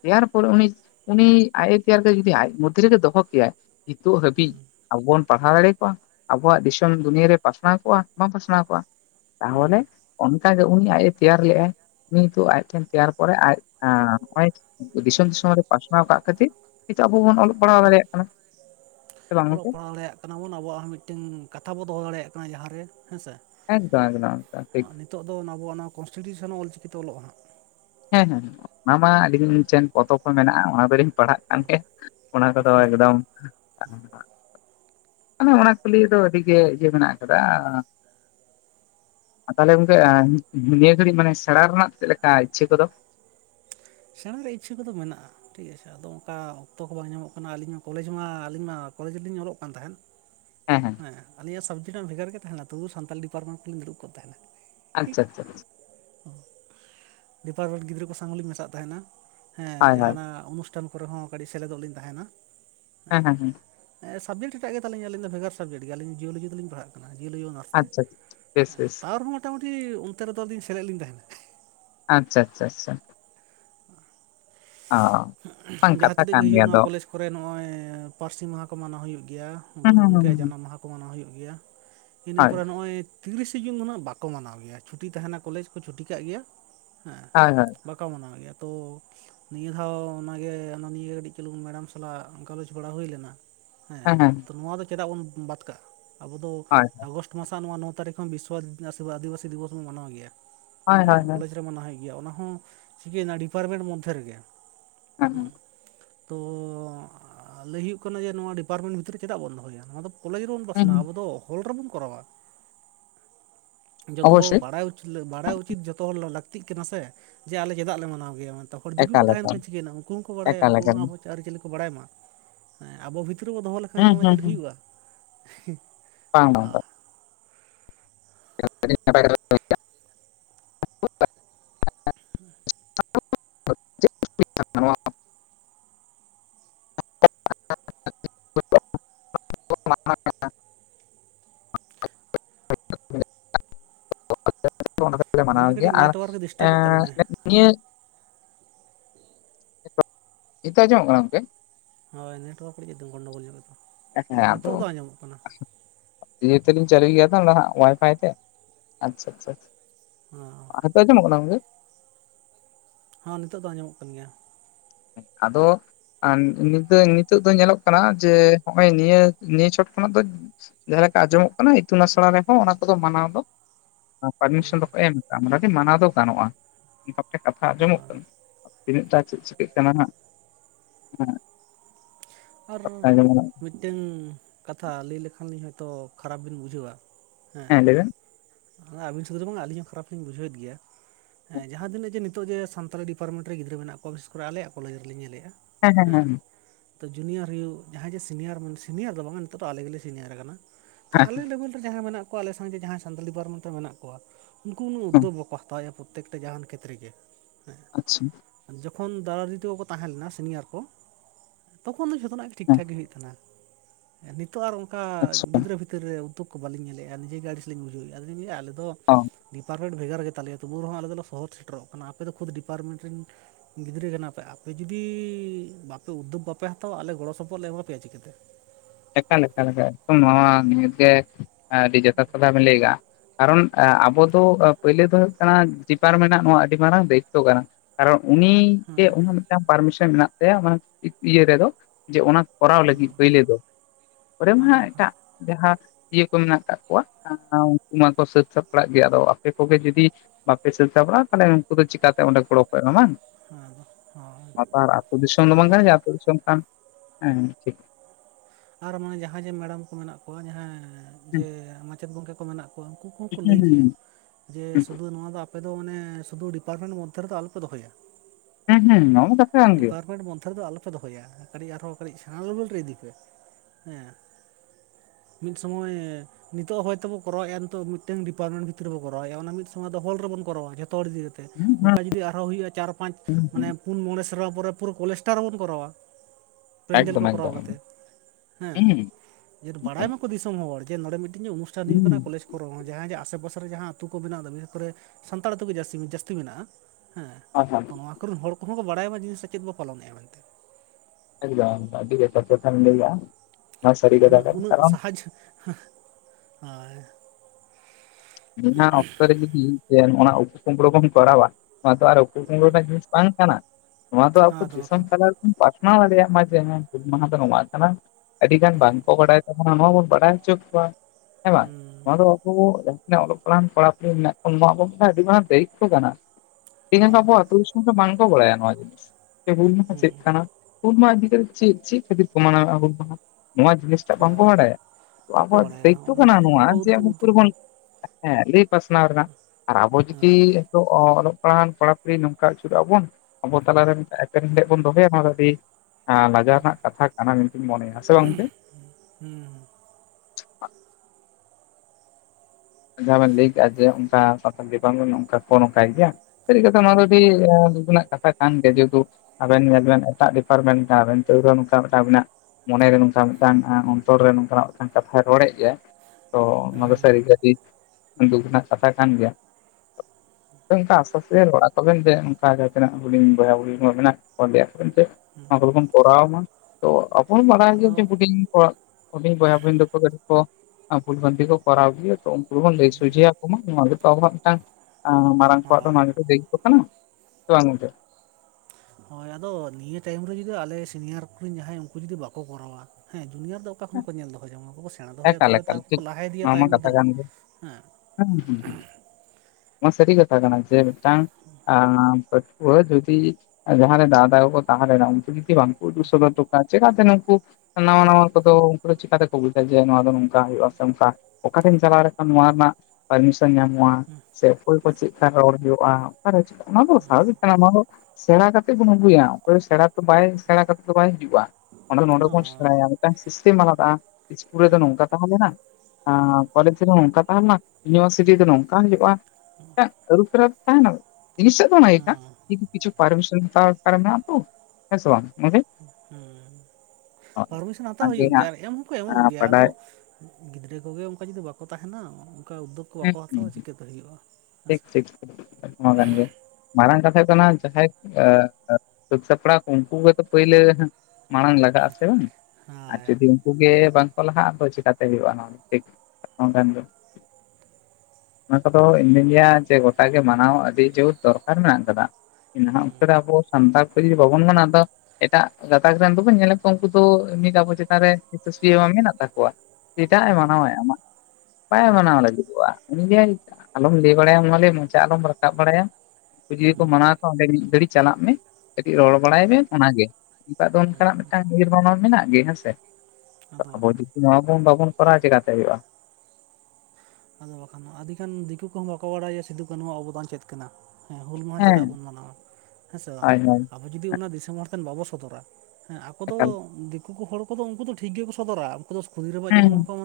ᱛᱮᱭᱟᱨ ᱯᱚᱨᱮ ᱩᱱᱤ, ᱩᱱᱤ ᱟᱡ ᱮ ᱛᱮᱭᱟᱨ ᱡᱩᱫᱤ ᱟᱡ ᱢᱚᱫᱽᱫᱷᱮ ᱨᱮᱜᱮ ᱫᱚᱦᱚ ᱠᱮᱭᱟᱭ, ᱱᱤᱛᱚᱜ ᱦᱟᱹᱵᱤᱡ ᱟᱵᱚ ᱵᱚᱱ ᱯᱟᱲᱦᱟᱣ ᱫᱟᱲᱮ ᱠᱚᱜᱼᱟ, ᱟᱵᱚᱣᱟ ᱫᱤᱥᱚᱢ ᱫᱩᱱᱭᱟᱹ ᱨᱮ ᱯᱟᱥᱱᱟᱣ ᱠᱚᱜᱼᱟ, ᱵᱟᱝ ᱯᱟᱥᱱᱟᱣ ᱠᱚᱜᱼᱟ᱾ ᱦᱩᱸ ᱛᱟᱦᱚᱞᱮ, ᱚᱱᱠᱟᱜᱮ ᱩᱱᱤ ᱟᱡᱼ ᱮ ᱛᱮᱭᱟᱨ ᱞᱮᱜᱼᱟᱭ, ᱱᱤᱛᱚᱜ ᱟᱡ ᱴᱷᱮᱱ ᱛᱮᱭᱟᱨ ᱯᱚᱨᱮ ᱟᱡ ᱟᱸᱻ, ᱱᱚᱜᱚᱭ ᱫᱤᱥᱚᱢ ᱫᱤᱥᱚᱢ ᱨᱮ, ᱯᱟᱥᱱᱟᱣ ᱠᱟᱜ ᱠᱷᱟᱹᱛᱤᱨ ᱱᱤᱛᱚᱜ ᱟᱵᱚ ᱵᱚᱱ ᱚᱞᱚᱜ ᱯᱟᱲᱦᱟᱣ ᱫᱟᱲᱮᱭᱟᱜ ᱠᱟᱱᱟ ᱥᱮ ᱵᱟᱝ ᱜᱚᱝᱠᱮ ᱚᱞᱚᱜ ᱯᱟᱲᱦᱟᱣ ᱨᱮᱭᱟᱜ ᱠᱟᱱᱟ ᱵᱚᱱ, ᱟᱵᱚᱣᱟᱜ ᱦᱚᱸ ᱢᱤᱫᱴᱮᱝ ᱠᱟᱛᱷᱟ ᱵᱚ ᱫᱚᱦᱚ ᱫᱟᱲᱮᱭᱟᱜ ᱠᱟᱱᱟ, ᱡᱟᱦᱟᱸ ᱨᱮ ᱦᱮᱸᱥᱮ? ᱮᱠᱫᱚᱢ, ᱮᱠᱫᱚᱢ, ᱮᱠᱫᱚᱢ, ᱴᱷᱤᱠ᱾ ᱱᱤᱛᱚᱜ ᱫᱚ ᱟᱵᱚ ᱚᱱᱟ ᱠᱚᱱᱥᱴᱤᱴᱤᱭᱩᱥᱚᱱ ᱦᱚ, ᱚᱞᱪᱤᱠᱤ ᱛᱮ ᱚᱞᱚᱜᱟ ᱦᱟᱸᱜ᱾ ᱦᱮᱸ, ᱦᱮᱸ, ᱚᱱᱟ ᱢᱟ ᱟᱹᱞᱤᱧ ᱢᱤᱫ ᱴᱷᱮᱱ ᱯᱚᱛᱚᱵ ᱠᱚ ᱢᱮᱱᱟᱜᱼᱟ, ᱚᱱᱟ ᱫᱚᱞᱤᱧ ᱯᱟᱲᱦᱟᱜ ᱠᱟᱱ ᱛᱮ, ᱚᱱᱟ ᱠᱚᱫᱚ ᱮᱠᱫᱚᱢ, ᱢᱟᱱᱮ ᱚᱱᱟ ᱠᱚᱞᱤᱭ ᱫᱚ, ᱟᱹᱰᱤᱜᱮ ᱤᱭᱟᱹ ᱢᱮᱱᱟᱜ ᱠᱟᱫᱟ᱾ ᱛᱟᱦᱞᱮ ᱜᱚᱝᱠᱮ ᱱᱤᱭᱟᱹ ᱜᱷᱟᱹᱲᱤᱡ ᱢᱟᱱᱮ ᱥᱮᱬᱟ, ᱨᱮᱱᱟᱜ ᱪᱮᱫ ᱞᱮᱠᱟ ᱤᱪᱪᱷᱟᱹ ᱠᱚᱫᱚ? ᱥᱮᱬᱟ ᱨᱮᱭᱟᱜ ᱤᱪᱪᱷᱟᱹ ᱠᱚᱫᱚ ᱢᱮᱱᱟᱜᱼᱟ᱾ ᱴᱷᱤᱠ ᱟᱪᱪᱷᱮ ᱟᱫᱚ, ᱚᱝᱠᱟ ᱚᱠᱛᱚ ᱠᱚ ᱵᱟᱝ ᱧᱟᱢᱚᱜ ᱠᱟᱱᱟ, ᱟᱹᱞᱤᱧ ᱢᱟ ᱠᱚᱞᱮᱡᱽ ᱢᱟ ᱟᱹᱞᱤᱧ ᱢᱟ, ᱠᱚᱞᱮᱡᱽ ᱨᱮᱞᱤᱧ ᱚᱞᱚᱜ ᱠᱟᱱ ᱛᱟᱦᱮᱸᱱ᱾ ᱦᱮᱸ ᱟᱞᱤᱧᱟᱜ ᱥᱟᱵᱡᱮᱠᱴ ᱵᱷᱮᱜᱟᱨ ᱜᱮ ᱛᱟᱦᱮᱸᱱᱟ, ᱛᱚᱵᱩ ᱥᱟᱱᱛᱟᱞᱤ ᱰᱤᱯᱟᱨᱴᱢᱮᱱᱴ ᱠᱚᱞᱤᱧ ᱫᱩᱲᱩᱵ ᱠᱚᱜ ᱛᱟᱦᱮᱱᱟ᱾ ᱟᱪᱪᱷᱟ, ᱟᱪᱷᱟᱷᱟ᱾ ᱰᱤᱯᱟᱨᱢᱮᱱᱴ ᱜᱤᱫᱽᱨᱟᱹ ᱠᱚ ᱥᱟᱝ ᱦᱚ ᱞᱤᱧ ᱢᱮᱥᱟᱜ ᱛᱟᱦᱮᱸᱱᱟ, ᱦᱳᱭ ᱦᱮᱸ ᱦᱳᱭ ᱡᱟᱦᱟᱱᱟᱜ ᱚᱱᱩᱥ ᱴᱟᱹᱱ ᱠᱚᱨᱮ ᱦᱚᱸ, ᱠᱟᱹᱴᱤᱡ ᱥᱮᱞᱮ ᱫᱚᱜ ᱞᱤᱧ ᱛᱟᱦᱮᱸᱱᱟ᱾ ᱦᱮᱸ, ᱦᱮᱸ, ᱦᱮᱸ᱾ ᱮ ᱥᱟᱵᱡᱮᱴ ᱮᱴᱟᱜ ᱜᱮ ᱛᱟᱞᱤᱧᱟ, ᱟᱹᱞᱤᱧ ᱫᱚ ᱵᱷᱮᱜᱟᱨ ᱥᱟᱵᱡᱮᱠᱴ ᱜᱮ ᱟᱞᱤᱧ ᱫᱚ, ᱡᱤᱭᱞᱚᱡᱤ ᱛᱮᱞᱤᱧ ᱯᱟᱲᱟᱜ ᱜᱮ ᱡᱤᱭᱟᱹᱞᱚᱡᱤ ᱚᱱᱟᱨᱥ ᱛᱮ, ᱟᱪᱪᱷᱟ ᱟᱪᱪᱷᱟ ᱵᱮᱥ ᱵᱮᱥ ᱛᱟᱣᱨᱮᱦᱚᱸ ᱢᱚᱴᱟᱢᱩᱴᱤ ᱚᱱᱛᱮ ᱨᱮᱫᱚ, ᱟᱹᱞᱤᱧ ᱥᱮᱞᱮᱫ ᱞᱤᱧ ᱛᱟᱦᱮᱸᱱᱟ᱾ ᱟᱪᱪᱷᱟ, ᱟᱪᱪᱷᱟ, ᱟᱪᱪᱷᱟ᱾ ᱚᱸ ᱡᱟᱦᱟᱸ ᱛᱤᱱᱟᱹᱜ ᱜᱮ ᱦᱩᱭᱩᱜ, ᱱᱚᱣᱟ ᱠᱚᱞᱮᱡᱽ ᱠᱚᱨᱮ, ᱱᱚᱜᱼᱚᱭ ᱯᱟᱹᱨᱥᱤ ᱢᱟᱦᱟ ᱠᱚ, ᱢᱟᱱᱟᱣ ᱦᱩᱭᱩᱜ ᱜᱮᱭᱟ ᱦᱩᱸ ᱜᱩᱨᱩ ᱦᱩᱸ ᱦᱩᱸ ᱜᱚᱢᱠᱮᱭᱟᱜ ᱦᱩᱸ ᱡᱟᱱᱟᱢ ᱢᱟᱦᱟ ᱠᱚ᱾ ᱠᱚ ᱢᱟᱱᱟᱣ ᱦᱳᱭᱳᱜ ᱜᱮᱭᱟ, ᱤᱱᱟᱹ ᱦᱳᱭ ᱯᱚᱨᱮ ᱱᱚᱜᱼᱚᱭ ᱛᱤᱨᱤᱥᱮ ᱡᱩᱱ ᱫᱚ ᱦᱟᱸᱜ ᱵᱟᱠᱚ ᱢᱟᱱᱟᱣ ᱜᱮᱭᱟ, ᱪᱷᱩᱴᱤ ᱛᱟᱦᱮᱱᱟ ᱠᱚᱞᱮᱡᱽ ᱠᱚ, ᱪᱷᱩᱴᱤ ᱠᱟᱜ ᱜᱮᱭᱟ ᱦᱮᱸ᱾ ᱦᱳᱭ ᱦᱳᱭ ᱵᱟᱠᱚ ᱢᱟᱱᱟᱣ ᱜᱮᱭᱟ ᱛᱚ ᱱᱤᱭᱟᱹ ᱫᱷᱟᱣ ᱚᱱᱟᱜᱮ ᱚᱱᱟ, ᱱᱤᱭᱮ ᱠᱟᱹᱴᱤᱡ ᱪᱩᱹᱞᱩᱝ ᱢᱮᱰᱟᱢ ᱥᱟᱞᱟᱜ ᱜᱟᱞᱚᱪ ᱵᱟᱲᱟ ᱦᱳᱭ ᱞᱮᱱᱟ᱾ ᱦᱮᱸ ᱛᱚ ᱱᱚᱣᱟ ᱫᱚ, ᱪᱮᱫᱟᱜ ᱵᱚᱱ ᱵᱟᱛ ᱠᱟᱜᱼᱟ, ᱟᱵᱚ ᱫᱚ ᱦᱳᱭ ᱟᱜᱚᱥᱴ ᱢᱟᱥᱟ ᱱᱚᱣᱟ ᱱᱚ ᱛᱟᱹᱨᱤᱠᱷ ᱦᱚᱸ, ᱵᱤᱥᱚᱽ ᱟᱹᱫᱤᱵᱥᱤ ᱫᱤᱵᱚᱥ ᱵᱚᱱ ᱢᱟᱱᱟᱣ ᱜᱮᱭᱟ᱾ ᱦᱳᱭ ᱦᱮᱸ ᱦᱳᱭ ᱦᱳᱭ ᱠᱚᱞᱮᱡᱽ ᱨᱮ ᱢᱟᱱᱟᱣ ᱦᱩᱭᱩᱜ ᱜᱮᱭᱟ ᱚᱱᱟᱦᱚᱸ ᱪᱤᱠᱟᱹᱭᱮᱱᱟ ᱰᱤᱯᱟᱨᱴᱢᱮᱱᱴ ᱢᱚᱫᱽᱫᱷᱮ ᱨᱮᱜᱮ᱾ ᱦᱮᱸ ᱛᱚ ᱞᱟᱹᱭ ᱦᱩᱭᱩᱜ ᱠᱟᱱᱟ ᱡᱮ ᱱᱚᱣᱟ ᱰᱤᱯᱟᱨᱢᱮᱱᱴ ᱵᱷᱤᱛᱨᱤ ᱪᱮᱫᱟᱜ ᱵᱚᱱᱫᱚᱦᱚᱭᱟ ᱱᱚᱣᱟ ᱫᱚ ᱠᱚᱞᱮᱡᱽ ᱨᱮᱵᱚᱱ ᱦᱩᱸ ᱯᱟᱥᱱᱟ ᱟᱵᱚ ᱫᱚ ᱦᱚᱞ ᱨᱮᱵᱚᱱ ᱠᱚᱨᱟᱣᱟ᱾ ᱡᱷᱚᱛᱚ ᱦᱚᱲ ᱚᱵᱚᱥᱥᱳᱭ ᱵᱟ ᱵᱟᱲᱟᱭ ᱩᱪᱤᱛ ᱡᱚᱛᱚ ᱦᱚᱲ ᱞᱟᱹᱠᱛᱤᱜ ᱠᱟᱱᱟ ᱥᱮ ᱡᱮ ᱟᱞᱮ ᱪᱮᱫᱟᱜ ᱞᱮ ᱢᱟᱱᱟᱣ ᱜᱮᱭᱟ᱾ ᱛᱚ ᱦᱚᱲ ᱫᱤᱠᱩ ᱠᱚ ᱮᱠᱟᱞ ᱛᱟᱦᱮᱱ ᱮᱠᱟᱞ ᱠᱷᱟᱱ ᱪᱤᱠᱟᱹᱭᱱᱟ ᱩᱱᱠᱩ ᱦᱚᱸᱠᱚ ᱵᱟᱲᱟᱭᱟ ᱮᱠᱟᱞ ᱩᱱᱠᱩ ᱮᱠᱟᱞ ᱦᱚᱸ ᱟᱵᱚ ᱟᱹᱨᱤᱪᱟᱹᱞᱤ ᱠᱚ ᱵᱟᱲᱟᱭ ᱢᱟ ᱦᱮᱸ ᱟᱵᱚ ᱵᱷᱤᱛ ᱵᱷᱤᱛᱨᱤ ᱨᱮ ᱵᱚᱱ ᱫᱚᱦᱚ ᱞᱮᱠᱷᱟᱱ ᱫᱚ ᱦᱩᱸ ᱚᱱᱟ ᱦᱩᱸ ᱪᱮᱫ ᱦᱩᱸ ᱦᱩᱭᱩᱜᱼᱟ ᱵᱟᱝ ᱵᱟᱝ (unintelligible) (inaudible) (unintelligible) (unintelligible) (unintelligible) ᱚᱱᱟ ᱛᱮᱞᱮ ᱢᱟᱱᱟᱣ ᱜᱚᱝᱠᱮ ᱜᱮᱭᱟ ᱠᱟᱹᱴᱤᱡ ᱟᱨ ᱱᱮᱴᱣᱟᱨᱠ ᱰᱤᱥᱴᱟᱵᱮᱫ ᱛᱟᱵᱤᱱᱟᱭ ᱱᱤᱭᱟᱹ ᱱᱤᱛᱟᱹᱜ ᱟᱡᱚᱢᱚᱜ ᱠᱟᱱᱟ ᱜᱚᱝᱠᱮ? ᱦᱳᱭ ᱱᱮᱴᱣᱟᱨᱠ ᱟᱹᱰᱤ ᱜᱚᱱᱰᱳᱜᱳᱞ ᱧᱚᱜ ᱨᱮᱛᱚ ᱦᱮᱸ ᱟᱫᱚ ᱱᱤᱛᱚᱜ ᱫᱚ ᱟᱸᱡᱚᱢᱚᱜ ᱠᱟᱱᱟ᱾ ᱛᱚ ᱫᱤᱱ ᱪᱟᱞᱩᱭ ᱜᱮᱭᱟᱭ ᱳᱟᱭᱯᱷᱟᱭ ᱛᱮ ᱟᱪᱪᱷᱟ ᱟᱪᱪᱷᱟ ᱚ ᱱᱤᱛᱚᱜ ᱟᱡᱚᱢᱚᱜ ᱠᱟᱱᱟ ᱜᱚᱢᱠᱮ ᱦᱚᱸ ᱱᱤᱛᱳ ᱫᱚ ᱟ ᱧᱟᱢᱚᱜ ᱠᱟᱱ ᱜᱮᱭᱟ᱾ ᱟᱫᱚ ᱟᱨ ᱱᱤᱛᱚᱜ ᱫᱚ ᱧᱮᱞᱚᱜ ᱠᱟᱱᱟ ᱡᱮ ᱱᱚᱜᱼᱚᱭ ᱱᱤᱭᱟᱹ ᱱᱤᱭᱟᱹ ᱪᱷᱚᱴ ᱠᱷᱚᱱᱟᱜ ᱫᱚ ᱡᱟᱦᱟᱸᱞᱮ ᱞᱮᱠᱟ ᱟᱸᱡᱚᱢᱚᱜ ᱠᱟᱱᱟ ᱤᱛᱩᱱ ᱟᱥᱲᱟ ᱨᱮᱦᱚᱸ ᱚᱱᱟ ᱠᱚᱫᱚ ᱢᱟᱱᱟᱣ ᱫᱚ ᱯᱟᱨᱢᱤᱥᱚᱱ ᱫᱚ ᱠᱚ ᱮᱢ ᱠᱟᱜᱼᱟ ᱢᱟᱱ ᱟᱹᱰᱤ ᱢᱟᱱᱟᱣ ᱫᱚ ᱜᱟᱱᱚᱜᱼᱟ᱾ ᱚᱱᱠᱟᱷᱮᱱ ᱠᱟᱛᱷᱟ ᱟᱸᱡᱚᱢᱚᱜ ᱠᱟᱱᱟ ᱛᱤᱱᱟᱹᱜᱴᱟ ᱪᱮᱫ ᱪᱤᱠᱟᱹᱜ ᱠᱟᱱᱟ ᱦᱮᱸ ᱟᱨ ᱢᱤᱫᱴᱝ ᱠᱟᱛᱷᱟ ᱞᱟᱹᱭ ᱞᱮᱠᱷᱟᱱᱞᱤᱧ ᱦᱚᱭᱛᱳ ᱠᱷᱟᱨᱟᱯ ᱵᱤᱱ ᱵᱩᱡᱷᱟᱹᱣᱟ᱾ ᱦᱮᱸ ᱞᱟᱹᱭ ᱵᱮᱱ ᱦᱮᱸ ᱟᱵᱤᱱ ᱥᱜ ᱫᱚ ᱵᱟᱝ ᱟᱹᱞᱤᱧ ᱦᱚᱸ ᱠᱷᱟᱨᱟᱯ ᱞᱤᱧ ᱵᱩᱡᱷᱟᱹᱣᱮᱫ ᱜᱮᱭᱟ ᱦᱮᱸ ᱡᱟᱦᱟᱸ ᱛᱤᱱᱟᱹᱜ ᱡᱮ ᱱᱤᱛᱚᱜ ᱡᱮ ᱥᱟᱱᱛᱟᱲᱤ ᱰᱤᱯᱟᱨᱢᱮᱱᱴ ᱨᱮ ᱜᱤᱫᱽᱨᱟᱹ ᱢᱮᱱᱟᱜ ᱠᱚᱣᱟ ᱵᱤᱥᱮᱥ ᱠᱚᱨᱮ ᱟᱞᱮᱭᱟᱜ ᱠᱚᱞᱡᱽ ᱨᱮᱞᱮ ᱧᱮᱞᱮᱫᱼᱟ᱾ ᱦᱮᱸ ᱦᱮᱸ ᱦᱮᱸ ᱛᱚ ᱡᱩᱱᱤᱭᱟᱨ ᱦᱩᱭᱩᱜ ᱡᱟᱦᱟᱸᱭ ᱡᱮ ᱥᱤᱱᱤᱭᱟᱨ ᱥᱤᱱᱤᱭᱟᱨ ᱫᱚ ᱵᱟᱝ ᱟ, ᱱᱤᱛᱚᱜ ᱫᱚ ᱟᱞᱮ ᱜᱮᱞᱮ ᱥᱤᱱᱤᱭᱟᱨ ᱠᱟᱱᱟ ᱛᱚ, ᱟᱪᱪᱷᱟ ᱟᱞᱮ ᱞᱮᱵᱮᱞ ᱡᱟᱦᱟᱸ ᱢᱮᱱᱟᱜ ᱠᱚᱣᱟ ᱟᱞᱮ ᱥᱟᱜᱮ ᱡᱟᱦᱟᱸᱭ ᱥᱟᱱᱛᱟᱲᱤ ᱰᱤᱯᱟᱨᱢᱮᱱᱴ ᱨᱮ ᱢᱮᱱᱟᱜ ᱠᱚ ᱩᱱᱠᱩ ᱩᱱᱟᱹ ᱩᱜᱫᱳᱽ ᱵᱟᱠᱚ ᱦᱟᱛᱟᱣᱮᱫᱼᱟ᱾ ᱯᱨᱚᱛᱛᱮᱠ ᱴᱟ ᱡᱟᱦᱟᱱ ᱠᱷᱮᱛ ᱨᱮ ᱜᱮ ᱦᱮᱸ ᱟᱪᱪᱷᱟ ᱡᱚᱠᱷᱚᱱ ᱫᱟᱫᱟ- ᱫᱤᱫᱤ ᱛᱮᱠᱚ ᱛᱟᱦᱮᱸ ᱞᱮᱱᱟ ᱥᱤᱱᱤᱭᱟᱨ ᱠᱚ᱾ ᱛᱚᱠᱷᱚᱱ ᱫᱚ ᱡᱷᱚᱛᱚᱱᱟᱜ ᱜᱮ ᱴᱷᱤᱠ ᱦᱮᱸ ᱴᱷᱟᱠ ᱜᱮ ᱦᱩᱭᱩᱜ ᱠᱟᱱᱟ ᱱᱤᱛᱚᱜ ᱟᱨ ᱚᱱᱠᱟ ᱟᱪᱪᱷᱟ ᱜᱤᱫᱽᱨᱟᱹ ᱵᱷᱤᱛᱨ ᱵᱷᱤᱛᱨᱤ ᱨᱮ ᱩᱛᱩᱜ ᱠᱚ ᱵᱟᱞᱤᱧ ᱧᱮᱞᱮᱫᱼᱟ ᱱᱤᱡᱮ ᱜᱮ ᱟᱰᱤᱥᱞᱤᱧ ᱵᱩᱡᱷᱣᱮᱫᱼᱟ ᱟᱞᱮ ᱫᱚ ᱦᱚᱸ ᱯᱟᱨᱵᱷᱮᱱᱴ ᱵᱷᱮᱜᱟᱨ ᱜᱮᱛᱟᱞᱮᱭᱟ, ᱛᱚᱵᱩ ᱨᱮᱦᱚᱸ ᱟᱞᱮ ᱫᱚ ᱞᱮ ᱥᱚᱦᱚᱨ ᱥᱮᱴᱮᱨᱚᱜ ᱠᱟᱱᱟ ᱟᱯᱮ ᱫᱚ ᱠᱷᱩᱫ ᱰᱤᱟᱨᱴᱢᱮᱱᱴ ᱨᱮᱱ ᱜᱤᱫᱽᱨᱟᱹ ᱠᱟᱱᱟ ᱯᱮ ᱟᱯᱮ ᱡᱩᱫᱤ ᱵᱟᱯᱮ ᱩᱫᱽᱫᱳᱽ ᱵᱟᱯᱮ ᱦᱟᱛᱟᱣᱟ, ᱟᱞᱮ ᱜᱚᱲᱚ ᱥᱚᱯᱚᱦᱚᱫ ᱞᱮ ᱮᱢᱟ ᱯᱮᱭᱟ ᱪᱤᱠᱟᱹᱛᱮ? ᱮᱠᱟᱞ ᱮᱠᱟᱞ ᱱᱤᱭ ᱜᱮ ᱡᱚᱛᱷᱟᱛ ᱠᱟᱛᱷᱟ ᱵᱮᱱ ᱞᱟᱹᱭᱮᱫᱼᱟ᱾ ᱠᱟᱨᱚᱱ ᱟᱵᱚ ᱫᱚ ᱯᱳᱭᱞᱳ ᱫᱚ ᱦᱩᱭᱩᱜ ᱠᱟᱱᱟ ᱰᱤᱯᱟᱨ ᱢᱮᱱᱟᱜ ᱱᱚᱣᱟ ᱟᱹᱰᱤ ᱢᱟᱨᱟᱝ ᱫᱟᱭᱤᱛᱛᱚ ᱠᱟᱱᱟ᱾ ᱠᱟᱨᱚᱱ ᱩᱱᱤ ᱜᱮ ᱚᱱᱟ ᱦᱮᱸ ᱢᱤᱫᱴᱟᱝ ᱯᱟᱨᱢᱤᱥᱚᱱ ᱢᱮᱱᱟᱜ ᱛᱟᱭᱟ ᱚᱱᱟ ᱤᱭᱟᱹ ᱨᱮᱫᱚ ᱡᱮ ᱚᱱᱟ ᱠᱚᱨᱟᱣ ᱞᱟᱹᱜᱤᱫ ᱯᱳᱭᱞᱳ ᱫᱚ ᱚᱰᱮ ᱟᱫᱚ ᱢᱟᱸ ᱵᱟᱠᱷᱟᱱ ᱮᱴᱟᱜ ᱡᱟᱦᱟᱸ ᱤᱭᱟᱹ ᱠᱚ ᱢᱮᱱᱟᱜ ᱠᱚ ᱠᱚᱣᱟ ᱩᱱᱠᱩ ᱢᱟᱠᱚ ᱥᱟᱹᱛ ᱥᱟᱯᱲᱟᱜ ᱜᱮᱭᱟ ᱟᱫᱚ ᱟᱯᱮ ᱠᱚᱜᱮ ᱡᱩᱫᱤ ᱵᱟᱯᱮ ᱥᱟᱹᱛ ᱪᱟᱵᱲᱟᱜᱼᱟ, ᱛᱟᱦᱞᱮ ᱩᱱᱠᱩ ᱫᱚ ᱪᱤᱠᱟ ᱛᱮ ᱚᱸᱰᱮ ᱜᱚᱲᱚᱯ ᱢᱟ ᱵᱟᱝ ᱦᱮᱸ ᱟᱫᱚ ᱦᱳᱭ ᱚᱱᱟ ᱛᱚ ᱟᱹᱛᱩ ᱫᱤᱥᱚᱢ ᱫᱚ ᱟᱨ ᱵᱟᱝ ᱠᱟᱱᱟ, ᱡᱮ ᱟᱹᱛᱩ ᱫᱤᱥᱚᱢ ᱠᱟᱱ ᱦᱮᱸ ᱴᱷᱤᱠ ᱟᱨ ᱢᱟᱱᱮ ᱡᱟᱦᱟᱸᱭ ᱡᱮ ᱢᱮᱰᱟᱢ ᱠᱚ ᱢᱮᱱᱟᱜ ᱠᱚᱣᱟ ᱡᱟᱦᱟᱸᱭ ᱦᱮᱸ ᱡᱮ ᱢᱟᱪᱮᱫ ᱜᱚᱢᱠᱮ ᱠᱚ ᱢᱮᱱᱟᱜ ᱠᱚᱣᱟ ᱩᱱᱠᱩ ᱠᱚᱠᱚ ᱞᱟᱹᱭ ᱦᱮᱸ ᱦᱮᱸ ᱜᱮᱭᱟ ᱡᱮᱸ ᱥᱩᱫᱷᱩ ᱱᱚᱣᱟ ᱫᱚᱸ ᱟᱯᱮ ᱫᱚ ᱢᱟᱱᱮ ᱥᱩᱫᱩ ᱰᱤᱯᱟᱨᱴᱢᱮᱱᱴ ᱢᱚᱫᱽᱫᱷᱮ ᱨᱮᱫᱚ ᱟᱞᱚᱯᱮ ᱫᱚᱦᱚᱭᱟ᱾ ᱦᱮᱸ ᱦᱮᱸ ᱚᱱᱟ ᱠᱟᱛᱷᱟ ᱠᱟᱱ ᱜᱮᱭᱟ ᱰᱤᱯᱟᱨᱢᱮᱱᱴ ᱢᱚᱫᱽᱫᱷᱮ ᱨᱮᱫᱚ ᱟᱞᱚᱯᱮ ᱫᱚᱦᱚᱭᱟ ᱠᱟᱹᱴᱤᱡᱽ ᱟᱨᱦᱚᱸ ᱠᱟᱹᱴᱤᱡᱽ ᱥᱮᱬᱟ ᱞᱮᱵᱮᱞ ᱨᱮ ᱤᱫᱤ ᱯᱮ ᱦᱮᱸ ᱢᱤᱫ ᱥᱚᱢᱚᱭ ᱱᱤᱛᱚᱜ ᱦᱚᱭᱛᱚ ᱠᱚᱨᱟᱣ ᱮᱱ ᱱᱚᱜ ᱢᱤᱫᱴᱮᱱ ᱰᱤᱯᱟᱨᱢᱮᱱᱴ ᱵᱷᱤᱛᱨᱤ ᱨᱮ ᱵᱚ ᱠᱚᱨᱟᱣ ᱮᱼᱟ, ᱚᱱᱟ ᱢᱤᱫ ᱥᱚᱢᱚᱭ ᱫᱚ ᱦᱚᱞ ᱨᱮᱵᱚᱱ ᱠᱚᱨᱟᱣᱟ ᱡᱚᱛᱚ ᱦᱚᱲ ᱤᱭᱟ ᱛᱮ ᱦᱮᱸ ᱦᱮᱸ ᱚᱱᱠᱟ ᱡᱩᱫᱤ ᱟᱨᱦᱚᱸ ᱦᱩᱭᱩᱜᱼᱟ, ᱪᱟᱨ ᱯᱟᱸᱪ ᱦᱮᱸ ᱢᱟᱱᱮ ᱯᱩᱱ ᱢᱚᱬᱮ ᱥᱮᱨᱢᱟ ᱯᱚᱨᱮ ᱯᱩᱨᱟᱹ ᱠᱚᱞᱮᱥᱴᱟᱨᱵᱚᱱ ᱠᱚᱨᱟᱣᱟ᱾ ᱯᱮᱱᱰᱮᱞ ᱮᱠᱫᱚᱢ ᱠᱚ ᱠᱚᱨᱟᱣ ᱮᱠᱫᱚᱢ ᱦᱮᱸ ᱠᱟᱛᱮ ᱦᱩᱸ ᱵᱟᱲᱟᱭ ᱦᱮᱸ ᱢᱟᱠᱚ ᱫᱤᱥᱚᱢ ᱦᱚᱲ ᱡᱮ ᱱᱚᱰᱮ ᱢᱤᱫᱴᱮᱱ ᱚᱱᱩᱥᱴᱷᱟᱱ ᱦᱩᱭᱩᱜ ᱠᱟᱱᱟ ᱠᱚᱞᱮᱡᱽ ᱠᱚ᱾ ᱠᱚᱨᱮᱚᱸ ᱡᱟᱦᱟᱸ ᱡ ᱟᱥᱮ ᱯᱟᱥᱮ ᱨᱮ ᱡᱟᱦᱟᱸ ᱟᱹᱛᱩ ᱠᱚ ᱵᱮᱫᱟ ᱱᱤᱭᱟᱹ ᱠᱚᱨᱮ ᱥᱟᱱᱛᱟᱲ ᱟ ᱟᱹᱛᱩ ᱜᱮ ᱡᱛᱤ ᱡᱟᱹᱥᱛᱤ ᱢᱮᱱᱟᱜᱼᱟ ᱦᱮᱸ ᱟᱪᱪᱷᱟ ᱛᱚ ᱱᱚᱣᱟ ᱠᱚᱨᱮᱱ ᱦᱚᱲ ᱠᱚᱦᱚᱸ ᱠᱚ ᱵᱟᱲᱟᱭᱟ ᱢᱟ ᱡᱤᱱᱤᱥ ᱥᱮ ᱪᱮᱫ ᱵᱚᱱ ᱯᱟᱞᱚᱱᱮᱫᱼᱟ ᱢᱮᱱᱛᱮ᱾ ᱮᱠᱫᱚᱢ ᱟᱹᱰᱤ ᱜᱮ ᱥᱟᱚᱛᱠᱷᱟᱱ ᱞᱟᱟ. ᱭᱮᱫᱟ ᱛᱚ ᱩᱹᱱᱟᱜ ᱩᱱᱟᱹᱜ ᱥᱟᱦᱟᱡᱽ ᱟᱨ ᱱᱚᱣᱟ ᱚᱠᱛᱚ ᱨᱮ ᱡᱩᱫᱤᱮᱱ ᱚᱱᱟ ᱩᱯᱚᱠᱩᱢᱚ ᱵᱟᱢ ᱠᱚᱨᱟᱣᱟ ᱱᱚᱣᱟ ᱫᱚ ᱟᱨ ᱚᱠᱩ ᱠᱩᱢᱵᱲᱩ ᱨᱮᱱᱟᱜ ᱡᱤᱱᱤᱥ ᱵᱟᱝ ᱠᱟᱱᱟ ᱱᱚᱣᱟ ᱫᱚ ᱦᱮᱸ ᱟᱵᱚ ᱟᱫᱚ ᱫᱤᱥᱚᱢ ᱵᱟᱠᱷᱟᱱ ᱛᱟᱞᱟᱨ᱾ ᱯᱟᱥᱱᱟᱣ ᱫᱟᱲᱮᱭᱟᱜ ᱢᱟ ᱡᱮ ᱢᱟᱦᱟ ᱫᱚ ᱱᱚᱣᱟ ᱠᱟᱱᱟ ᱟᱹᱰᱤ ᱜᱟᱱ ᱵᱟᱝᱠᱚ ᱵᱟᱰᱟᱭᱟ ᱱᱚᱣᱟ ᱵᱚᱱ ᱵᱟᱰᱟᱭ ᱦᱚᱪᱚ ᱠᱚᱣᱟ ᱦᱮᱸ ᱵᱟᱝ ᱦᱩᱸ ᱱᱚᱣᱟ ᱫᱚ ᱟᱵᱚ᱾ ᱛᱤᱱᱟᱹᱜ ᱜᱟᱱ ᱚᱞᱚᱜ ᱯᱟᱲᱦᱟᱜ ᱠᱚᱲᱟ ᱠᱩᱲᱤ ᱢᱮᱱᱟᱜ ᱠᱚ ᱟᱵᱚ ᱟᱹᱰᱤ ᱢᱟᱨᱟᱝ ᱫᱟᱭᱤᱛᱛᱚ ᱠᱟᱱᱟᱧ ᱟᱵ᱾ ᱦᱳᱭ ᱩᱱᱠᱩ ᱫᱚ ᱵᱟᱝᱠᱚ ᱵᱟᱲᱟᱭᱟ ᱱᱚᱣᱟ ᱡᱤᱱᱤᱥ ᱦᱩᱞ ᱢᱟᱦ ᱪᱮᱫ ᱠᱟᱱᱟ ᱾ ᱦᱩᱞ ᱢᱟᱦᱟᱤᱫᱤ ᱠᱟᱛᱮᱜ ᱱᱚᱣᱟ ᱤᱫᱤᱠᱟ ᱪᱮᱫ ᱪᱮᱫ ᱠᱷᱟᱹᱛᱤᱨ ᱠᱚ ᱢᱟᱱᱟᱣᱮᱫᱼᱟ ᱱᱚᱣᱟ ᱡᱤᱱᱤᱥ ᱵᱟᱸᱠᱚ ᱦᱳᱭ ᱵᱟᱲᱟᱭᱟ ᱵᱟᱠᱚ ᱟᱵᱚᱣᱟᱜ ᱵᱟᱲᱟᱭᱟ ᱫᱮᱡ ᱛᱚ ᱚᱱᱟ ᱠᱟᱱᱟ ᱠᱷᱟᱹᱛᱤᱨ ᱵᱟᱠᱚ ᱡᱮ ᱩᱫᱩᱜ ᱩᱫᱩᱜ ᱢᱩᱩᱨ᱾ ᱦᱮᱸ ᱞᱟᱹᱭ ᱯᱟᱥᱱᱟᱣ ᱨᱮᱱᱟᱜ᱾ ᱟᱨ ᱟᱵᱚ ᱡᱩᱫᱤ ᱦᱳᱭ ᱱᱤᱛᱚᱜ ᱚᱞᱚᱜ ᱯᱟᱲᱦᱟᱜ ᱠᱚᱲᱟ ᱠᱩᱲᱤ ᱱᱚᱝᱠᱟ ᱟᱹᱪᱩᱨᱚᱜᱼᱟ ᱵᱚᱱ ᱟᱵᱚ ᱛᱟᱞᱟᱨᱮ ᱮᱯᱮᱱ ᱦᱤᱸᱲᱮ ᱵᱚᱱ ᱫᱚᱦᱚᱭᱟ ᱱᱚᱣᱟ ᱫᱚ ᱟᱹᱰᱤ ᱞᱟᱡᱟᱣ ᱨᱮᱱᱟᱜ ᱠᱟᱛᱷᱟ ᱠᱟᱱᱟ ᱢᱮᱱᱛᱮ ᱢᱚᱱᱮᱭᱟ ᱥᱮ ᱵᱟᱝ ᱜᱚᱢᱠᱮ᱾ ᱦᱩᱸᱢ ᱡᱟᱦᱟᱸ ᱵᱮᱱ ᱞᱟᱹᱭ ᱠᱮᱜᱼᱟ ᱡᱮ ᱚᱱᱠᱟ ᱥᱟᱱᱛᱟᱞ ᱤᱵᱷ ᱚᱱᱠᱟ ᱠᱚ ᱱᱚᱱᱠᱟᱭ ᱜᱮᱭᱟ ᱪᱤ ᱱᱚᱣᱟ ᱫᱚ ᱟᱹᱰᱤ᱾ ᱩᱱᱟᱜ ᱠᱟᱛᱷᱟ ᱠᱟᱱ ᱜᱮᱭᱟ ᱡᱮᱦᱮᱛᱩ ᱟᱵᱮᱱ ᱧᱮᱞ ᱵᱮᱱ ᱮᱴᱟᱜ ᱰᱤᱯᱟᱨᱢᱮᱱᱴ ᱟᱵᱮᱱ ᱛᱚ ᱱᱚᱠᱟ ᱱᱟᱜ ᱢᱚᱱᱮᱨᱮ ᱱᱚᱝᱠᱟᱱᱟᱜ ᱢᱤᱫᱴᱟᱝ ᱚᱱᱛᱚᱨ ᱨᱮ ᱱᱚᱝᱠᱟᱱᱟᱜ ᱢᱤᱫᱴᱟᱝ ᱠᱟᱛᱷᱟᱭ ᱨᱚᱲᱮᱫ ᱜᱮᱭᱟ ᱾ ᱛᱚ ᱱᱚᱣᱟ ᱫᱚ ᱦᱮᱸ ᱥᱟᱹᱨᱤᱜᱮ ᱫᱩᱠ ᱨᱮᱱᱟᱜ ᱠᱟᱛᱷᱟ ᱠᱟᱱ ᱜᱮᱭᱟ. ᱾ ᱚᱱᱠᱟ ᱮᱥᱟᱥ ᱨᱚᱲᱟᱜ ᱛᱟᱵᱮᱱ ᱡᱮ ᱚᱱᱠᱟ ᱡᱟᱦᱟᱸ ᱛᱤᱱᱟᱹᱜ ᱦᱩᱰᱤᱧ ᱵᱚᱭᱦᱟ ᱵᱩᱦᱤ ᱠᱚ ᱢᱮᱱᱟᱜᱣᱟ ᱚᱸ ᱚᱱᱟ ᱠᱚ ᱵᱚᱱ ᱠᱚᱨᱟᱣ ᱢᱟ ᱛᱚ ᱟᱵᱚ ᱦᱚᱸ ᱢᱟᱲᱟᱝ ᱡᱮ ᱟᱫᱚ ᱵᱩ᱾ ᱩᱱᱤ ᱵᱚᱭᱦᱟ ᱵᱤᱱ ᱫᱚᱠᱚ ᱠᱚ ᱵᱷᱩᱞ ᱵᱟᱱᱫ ᱠᱚᱨᱟᱣ ᱜᱮᱭᱟ ᱛᱚ ᱟᱵᱚ ᱵᱚᱱ ᱞᱟᱹᱭ ᱥᱚᱡᱷᱮᱭᱟ ᱠᱚ ᱢᱟ ᱱᱚᱣᱟ ᱜᱮ ᱟᱵᱚᱣᱟᱜ ᱢᱤᱫᱴᱟᱱ ᱢᱟᱨᱟᱝ ᱠᱚᱣᱟᱜ ᱫᱚ ᱦᱳᱭ ᱱᱚᱣᱟ ᱜᱮ ᱫᱟᱹᱭᱤᱚᱛ ᱠᱟᱱᱟ ᱾ ᱦᱮ ᱥᱮ ᱵᱟᱝ ᱜᱚᱢᱠᱮ᱾ ᱦᱳᱭ ᱟᱫᱚ ᱱᱤᱭᱟᱹ ᱴᱟᱭᱚᱢ ᱨᱮ ᱡᱩᱫᱤ ᱟᱞᱮ ᱥᱤᱱᱤᱭᱟᱨ ᱠᱚᱨᱮᱱ ᱡᱟᱦᱟᱸᱭ ᱩᱱᱠᱩ ᱡᱩᱫᱤ ᱵᱟᱠᱚ ᱠᱚᱨᱟᱣᱟ ᱦᱮᱸ ᱡᱩᱱᱤᱭᱟᱨ ᱫᱚ ᱚᱠᱟ ᱠᱷᱚᱱ ᱠᱚ ᱧᱮᱞ ᱫᱚᱦᱚ ᱭᱟ ᱥᱮᱬᱟ ᱫᱚᱦᱚᱭᱟ ᱮᱠᱟᱞ ᱛᱚᱵᱮ ᱛᱚ ᱮᱠᱟᱞ ᱟᱠᱚ ᱠᱚ ᱴᱷᱤᱠ ᱞᱟᱦᱟ ᱤᱫᱤᱭᱟ ᱱᱚᱣᱟ ᱢᱟ ᱛᱟᱭᱚᱢ ᱠᱟᱛᱷᱟ ᱵᱤᱫᱟᱹᱞ ᱠᱟᱱ ᱜᱮ ᱦᱮᱸ ᱦᱮᱸ ᱦᱮᱸ ᱱᱚᱣᱟ ᱢᱟ ᱥᱟᱹᱨᱤ ᱠᱟᱛᱷᱟ ᱠᱟᱱᱟ ᱡᱮ ᱢᱤᱫᱴᱟᱝ ᱟ ᱡᱟᱦᱟ ᱡᱚᱫᱤ ᱡᱟᱦᱟᱸᱟᱸ ᱨᱮ ᱫᱟᱫᱟ ᱠᱚ ᱛᱟᱦᱚᱞᱮ ᱨᱛᱩ ᱡᱤ ᱵᱟᱝ ᱠᱚ ᱫᱩᱥ ᱴᱠ ᱪᱤᱠᱟᱛᱮ ᱱᱩᱠᱩ ᱱᱟᱣᱟ ᱱᱟᱣᱟ ᱠᱚᱫᱚ ᱩᱱᱠᱩ ᱫᱚ ᱪᱤᱠᱟᱛᱮᱠᱚ ᱵᱩᱡᱷᱟᱣᱟ ᱮ ᱱᱚᱣᱟ ᱫᱚ ᱱᱚᱝᱠᱟ ᱦᱩᱭᱩᱜᱼᱟ ᱥᱮ ᱱᱚᱸᱠᱟ ᱚᱠᱟᱴᱷᱧ ᱪᱟᱞᱟᱣ ᱞᱮᱠᱷᱟᱱ ᱱᱚᱣᱟ ᱨᱮᱱᱟᱜ ᱯᱟᱨᱢᱤᱥᱚᱱ ᱧᱟᱢᱟ ᱥᱮ ᱚᱠᱚᱭ ᱠᱚ ᱪᱮᱫᱟᱠ ᱨᱚᱲ ᱦᱩᱭᱩᱜᱼᱟ ᱚᱠᱟᱨᱮ ᱪᱮ ᱚᱱᱟ ᱫᱚ ᱥᱟᱶᱜ ᱠᱟᱱᱟ ᱱᱚᱣᱟ ᱫᱚ ᱥᱮᱬᱟ ᱠᱟᱛᱮᱫ ᱵᱚᱱ ᱟᱹᱜᱩᱭᱟ ᱚᱠᱚᱭ ᱥᱮ ᱵᱟᱭ ᱥᱮᱬᱟ ᱠᱟᱛᱮᱫ ᱫᱚ ᱵᱟᱭ ᱦᱤᱡᱩᱜᱼᱟ ᱚᱸᱰᱮ ᱱᱚᱸᱰᱮ ᱵᱚᱱ ᱦᱳᱭ ᱥᱮᱬᱟᱭᱟ ᱾ ᱢᱤᱫᱴᱟᱝ ᱥᱤᱥᱴᱮᱢ ᱟᱞᱟᱜ ᱤᱥᱠᱩᱞ ᱨᱮᱫᱚ ᱟᱫᱚ ᱱᱚᱝᱠᱟ ᱛᱟᱦᱮᱸ ᱞᱮᱱᱟ ᱠᱚᱞᱮᱡᱽ ᱨᱮ ᱱᱚᱝᱠᱟ ᱛᱟᱦᱮᱱᱟ ᱤᱭᱩᱱᱤᱵᱷᱟᱨᱥᱤᱴᱤ ᱨᱮ ᱱᱚᱝᱠᱟ ᱦᱩᱭᱩᱜᱼᱟ ᱾ ᱟᱜ ᱨᱩᱛᱨᱟᱵ ᱛᱟᱦᱮᱸᱱᱚ ᱡᱤᱱᱤᱥ ᱛᱮᱫ ᱫᱚ ᱚᱱᱟᱜᱮ ᱠᱟ ᱦᱮᱸ ᱠᱤᱱᱛᱩ ᱠᱤᱪᱷᱩ ᱯᱟᱨᱢᱤ ᱥᱚᱱ ᱦᱟᱛᱟᱣ ᱵᱮᱯᱟᱨ ᱢᱮᱱᱟᱜᱼᱟ ᱛᱚ ᱦᱮᱸᱥᱮ ᱵᱟᱝ ᱜᱚᱝᱮ ᱦᱩᱸ ᱯᱟᱨᱢᱤᱥᱚᱱ ᱦᱟᱛᱟᱣ ᱚᱱᱟᱜᱮ ᱦᱩᱭᱩᱜ ᱜᱮᱭᱟ ᱦᱟᱸᱜ ᱟᱨ ᱮᱢ ᱦᱚᱸᱠᱚ ᱮᱢᱚᱜ ᱜᱮᱭᱟ ᱟᱫᱚ ᱵᱟᱰᱟᱭ ᱜᱤᱫᱽᱨᱟᱹ ᱠᱚᱜᱮ ᱚᱱᱠᱟ ᱡᱩᱫᱤ ᱵᱟᱠᱚ ᱛᱟᱦᱮᱱᱟ ᱚᱱᱠᱟ ᱩᱫᱽᱫᱳᱵ ᱦᱮᱸ ᱴᱷᱤᱠ ᱴᱷᱤᱠ ᱱᱚᱣᱟ ᱠᱟᱱ ᱜᱮᱭᱟ ᱢᱟᱨᱟᱝ ᱠᱟᱛᱷᱟ ᱦᱩᱭᱩᱜ ᱠᱟᱱᱟ ᱡᱟᱦᱟᱸᱭ ᱥᱟᱹᱛ ᱥᱟᱯᱲᱟᱣ ᱩᱱᱠᱩ ᱜᱮᱛᱚ ᱯᱳᱭᱞᱳ ᱢᱟᱲᱟᱝ ᱞᱟᱜᱟᱜ ᱟ ᱥᱮ ᱵᱟᱝ ᱟᱨ ᱦᱳᱭ ᱦᱮᱸ ᱡᱩᱫᱤ ᱩᱱᱠᱩ ᱜᱮ ᱵᱟᱝᱠᱚ ᱞᱟᱦᱟᱜᱼᱟ ᱫᱚ ᱪᱤᱠᱟᱛᱮ ᱦᱩᱭᱩᱜᱼᱟ ᱱᱚᱣᱟ ᱢᱤᱫᱴ ᱜᱟᱱ ᱫᱚ ᱚᱱᱟ ᱠᱚᱫᱚ ᱤᱢᱱᱤ ᱜᱮᱭᱟ ᱡᱮ ᱜᱚᱴᱟᱜ ᱜᱮ ᱢᱟᱱᱟᱣ ᱟᱹᱰᱤ ᱡᱳᱨ ᱫᱚᱨᱠᱟᱨ ᱢᱮᱱᱟᱜ ᱟᱠᱟᱫᱟ ᱾ ᱱᱟᱦᱟᱜ ᱚᱠᱛᱚ ᱨᱮ ᱟᱵᱚ ᱥᱟᱱᱛᱟᱲ ᱠᱚ ᱡᱩᱫᱤ ᱵᱟᱵᱚᱱ ᱢᱟᱱᱟᱣ ᱫᱟ ᱮᱴᱟᱜ ᱜᱟᱛᱟᱠ ᱨᱮᱱ ᱫᱚᱵᱚᱱ ᱧᱮᱞᱮᱫ ᱠᱚᱣᱟ ᱩᱱᱠᱩ ᱫᱚ ᱤᱢᱱᱤ ᱛᱮ ᱟᱵᱚ ᱪᱮᱛᱟᱱ ᱨᱮ ᱦᱤᱥᱟᱹ ᱥᱩᱭᱟᱹ ᱢᱟ ᱢᱮᱱᱟᱜ ᱛᱟᱠᱚᱣᱟ ᱪᱮᱫᱟᱜ ᱮ ᱢᱟᱱᱟᱣᱟ ᱟᱢᱟᱜ ᱵᱟᱭ ᱢᱟᱱᱟᱣ ᱞᱟᱹᱜᱤᱫ ᱩᱣᱟᱜ (unintelligible) ᱟᱞᱚᱢ ᱞᱟᱹᱭ ᱵᱟᱲᱟᱭᱟ ᱚᱱᱟ ᱞᱤᱭᱮ ᱢᱚᱪᱟ ᱟᱞᱚᱢ ᱨᱟᱠᱟᱵ ᱵᱟᱲᱟᱭᱟ ᱡᱩᱫᱤᱭᱚ ᱦᱮᱸ ᱠᱚ ᱢᱟᱱᱟᱣ ᱠᱚᱣᱟ ᱚᱸᱰᱮ ᱢᱤᱫ ᱜᱷᱟᱹᱲᱤᱡ ᱪᱟᱞᱟᱜ ᱢᱮ ᱠᱟᱹᱴᱤᱡ ᱨᱚᱲ ᱵᱟᱲᱟᱭ ᱢᱮ ᱦᱮᱸ ᱚᱱᱟᱜᱮ ᱱᱤᱛᱟᱜ ᱫᱚᱱ ᱞᱮᱠᱟᱱᱟᱜ ᱢᱤᱫᱴᱟᱝ (unintelligible) ᱢᱮᱱᱟᱜ ᱜᱮ ᱦᱮᱸ ᱥᱮ ᱟᱫᱚ ᱟᱵᱚ ᱵᱟᱠᱷᱟᱱ ᱡᱩᱫᱤ ᱱᱚᱣᱟ ᱵᱚᱱ ᱵᱟᱵᱚᱱ ᱠᱚᱨᱟᱣ ᱪᱤᱠᱟᱛᱮ ᱦᱩᱭᱩᱜᱼᱟ ᱱᱚᱣᱟ ᱟᱹᱰᱤᱜᱟᱱ ᱫᱤᱠᱩ ᱠᱚᱦᱚᱸ ᱵᱟᱠᱚ ᱵᱟᱲᱟᱭᱟ ᱥᱤᱫᱩ ᱠᱟᱹᱟᱹᱱᱩ ᱣᱟᱜ ᱚᱵᱚᱫᱟᱱ ᱪᱮᱫ ᱠᱟᱱᱟ ᱦᱮᱸ ᱦᱩᱞ ᱢᱟᱦᱟ ᱪᱮᱫᱟᱜ ᱦᱮᱸ ᱵᱚᱱ ᱢᱟᱱᱟᱣᱟ? ᱦᱮᱸ ᱥᱮ ᱵᱟᱝᱟ ᱦᱳᱭ ᱦᱳᱭ ᱟᱵᱚ ᱡᱩᱫᱤ ᱚᱱᱟ ᱫᱤᱥᱚᱢ ᱦᱚᱲ ᱛᱮ ᱵᱟᱵᱚ ᱥᱚᱫᱚᱨᱟ ᱦᱮᱸ ᱟᱠᱚ ᱫᱚ ᱮᱠᱟᱞ ᱫᱤᱠᱩ ᱠᱚ ᱦᱚᱲ ᱠᱚᱫᱚ ᱩᱱᱠᱩ ᱫᱚ ᱴᱷᱤᱠ ᱜᱮᱠᱚ ᱥᱚᱫᱚᱨᱟ ᱩᱱᱠᱩ ᱫᱚ ᱠᱷᱩᱫᱤᱨᱟᱢᱟᱜ ᱦᱮᱸ ᱡᱚᱱᱢᱚ ᱦᱚᱸᱠᱚ ᱢᱟᱱ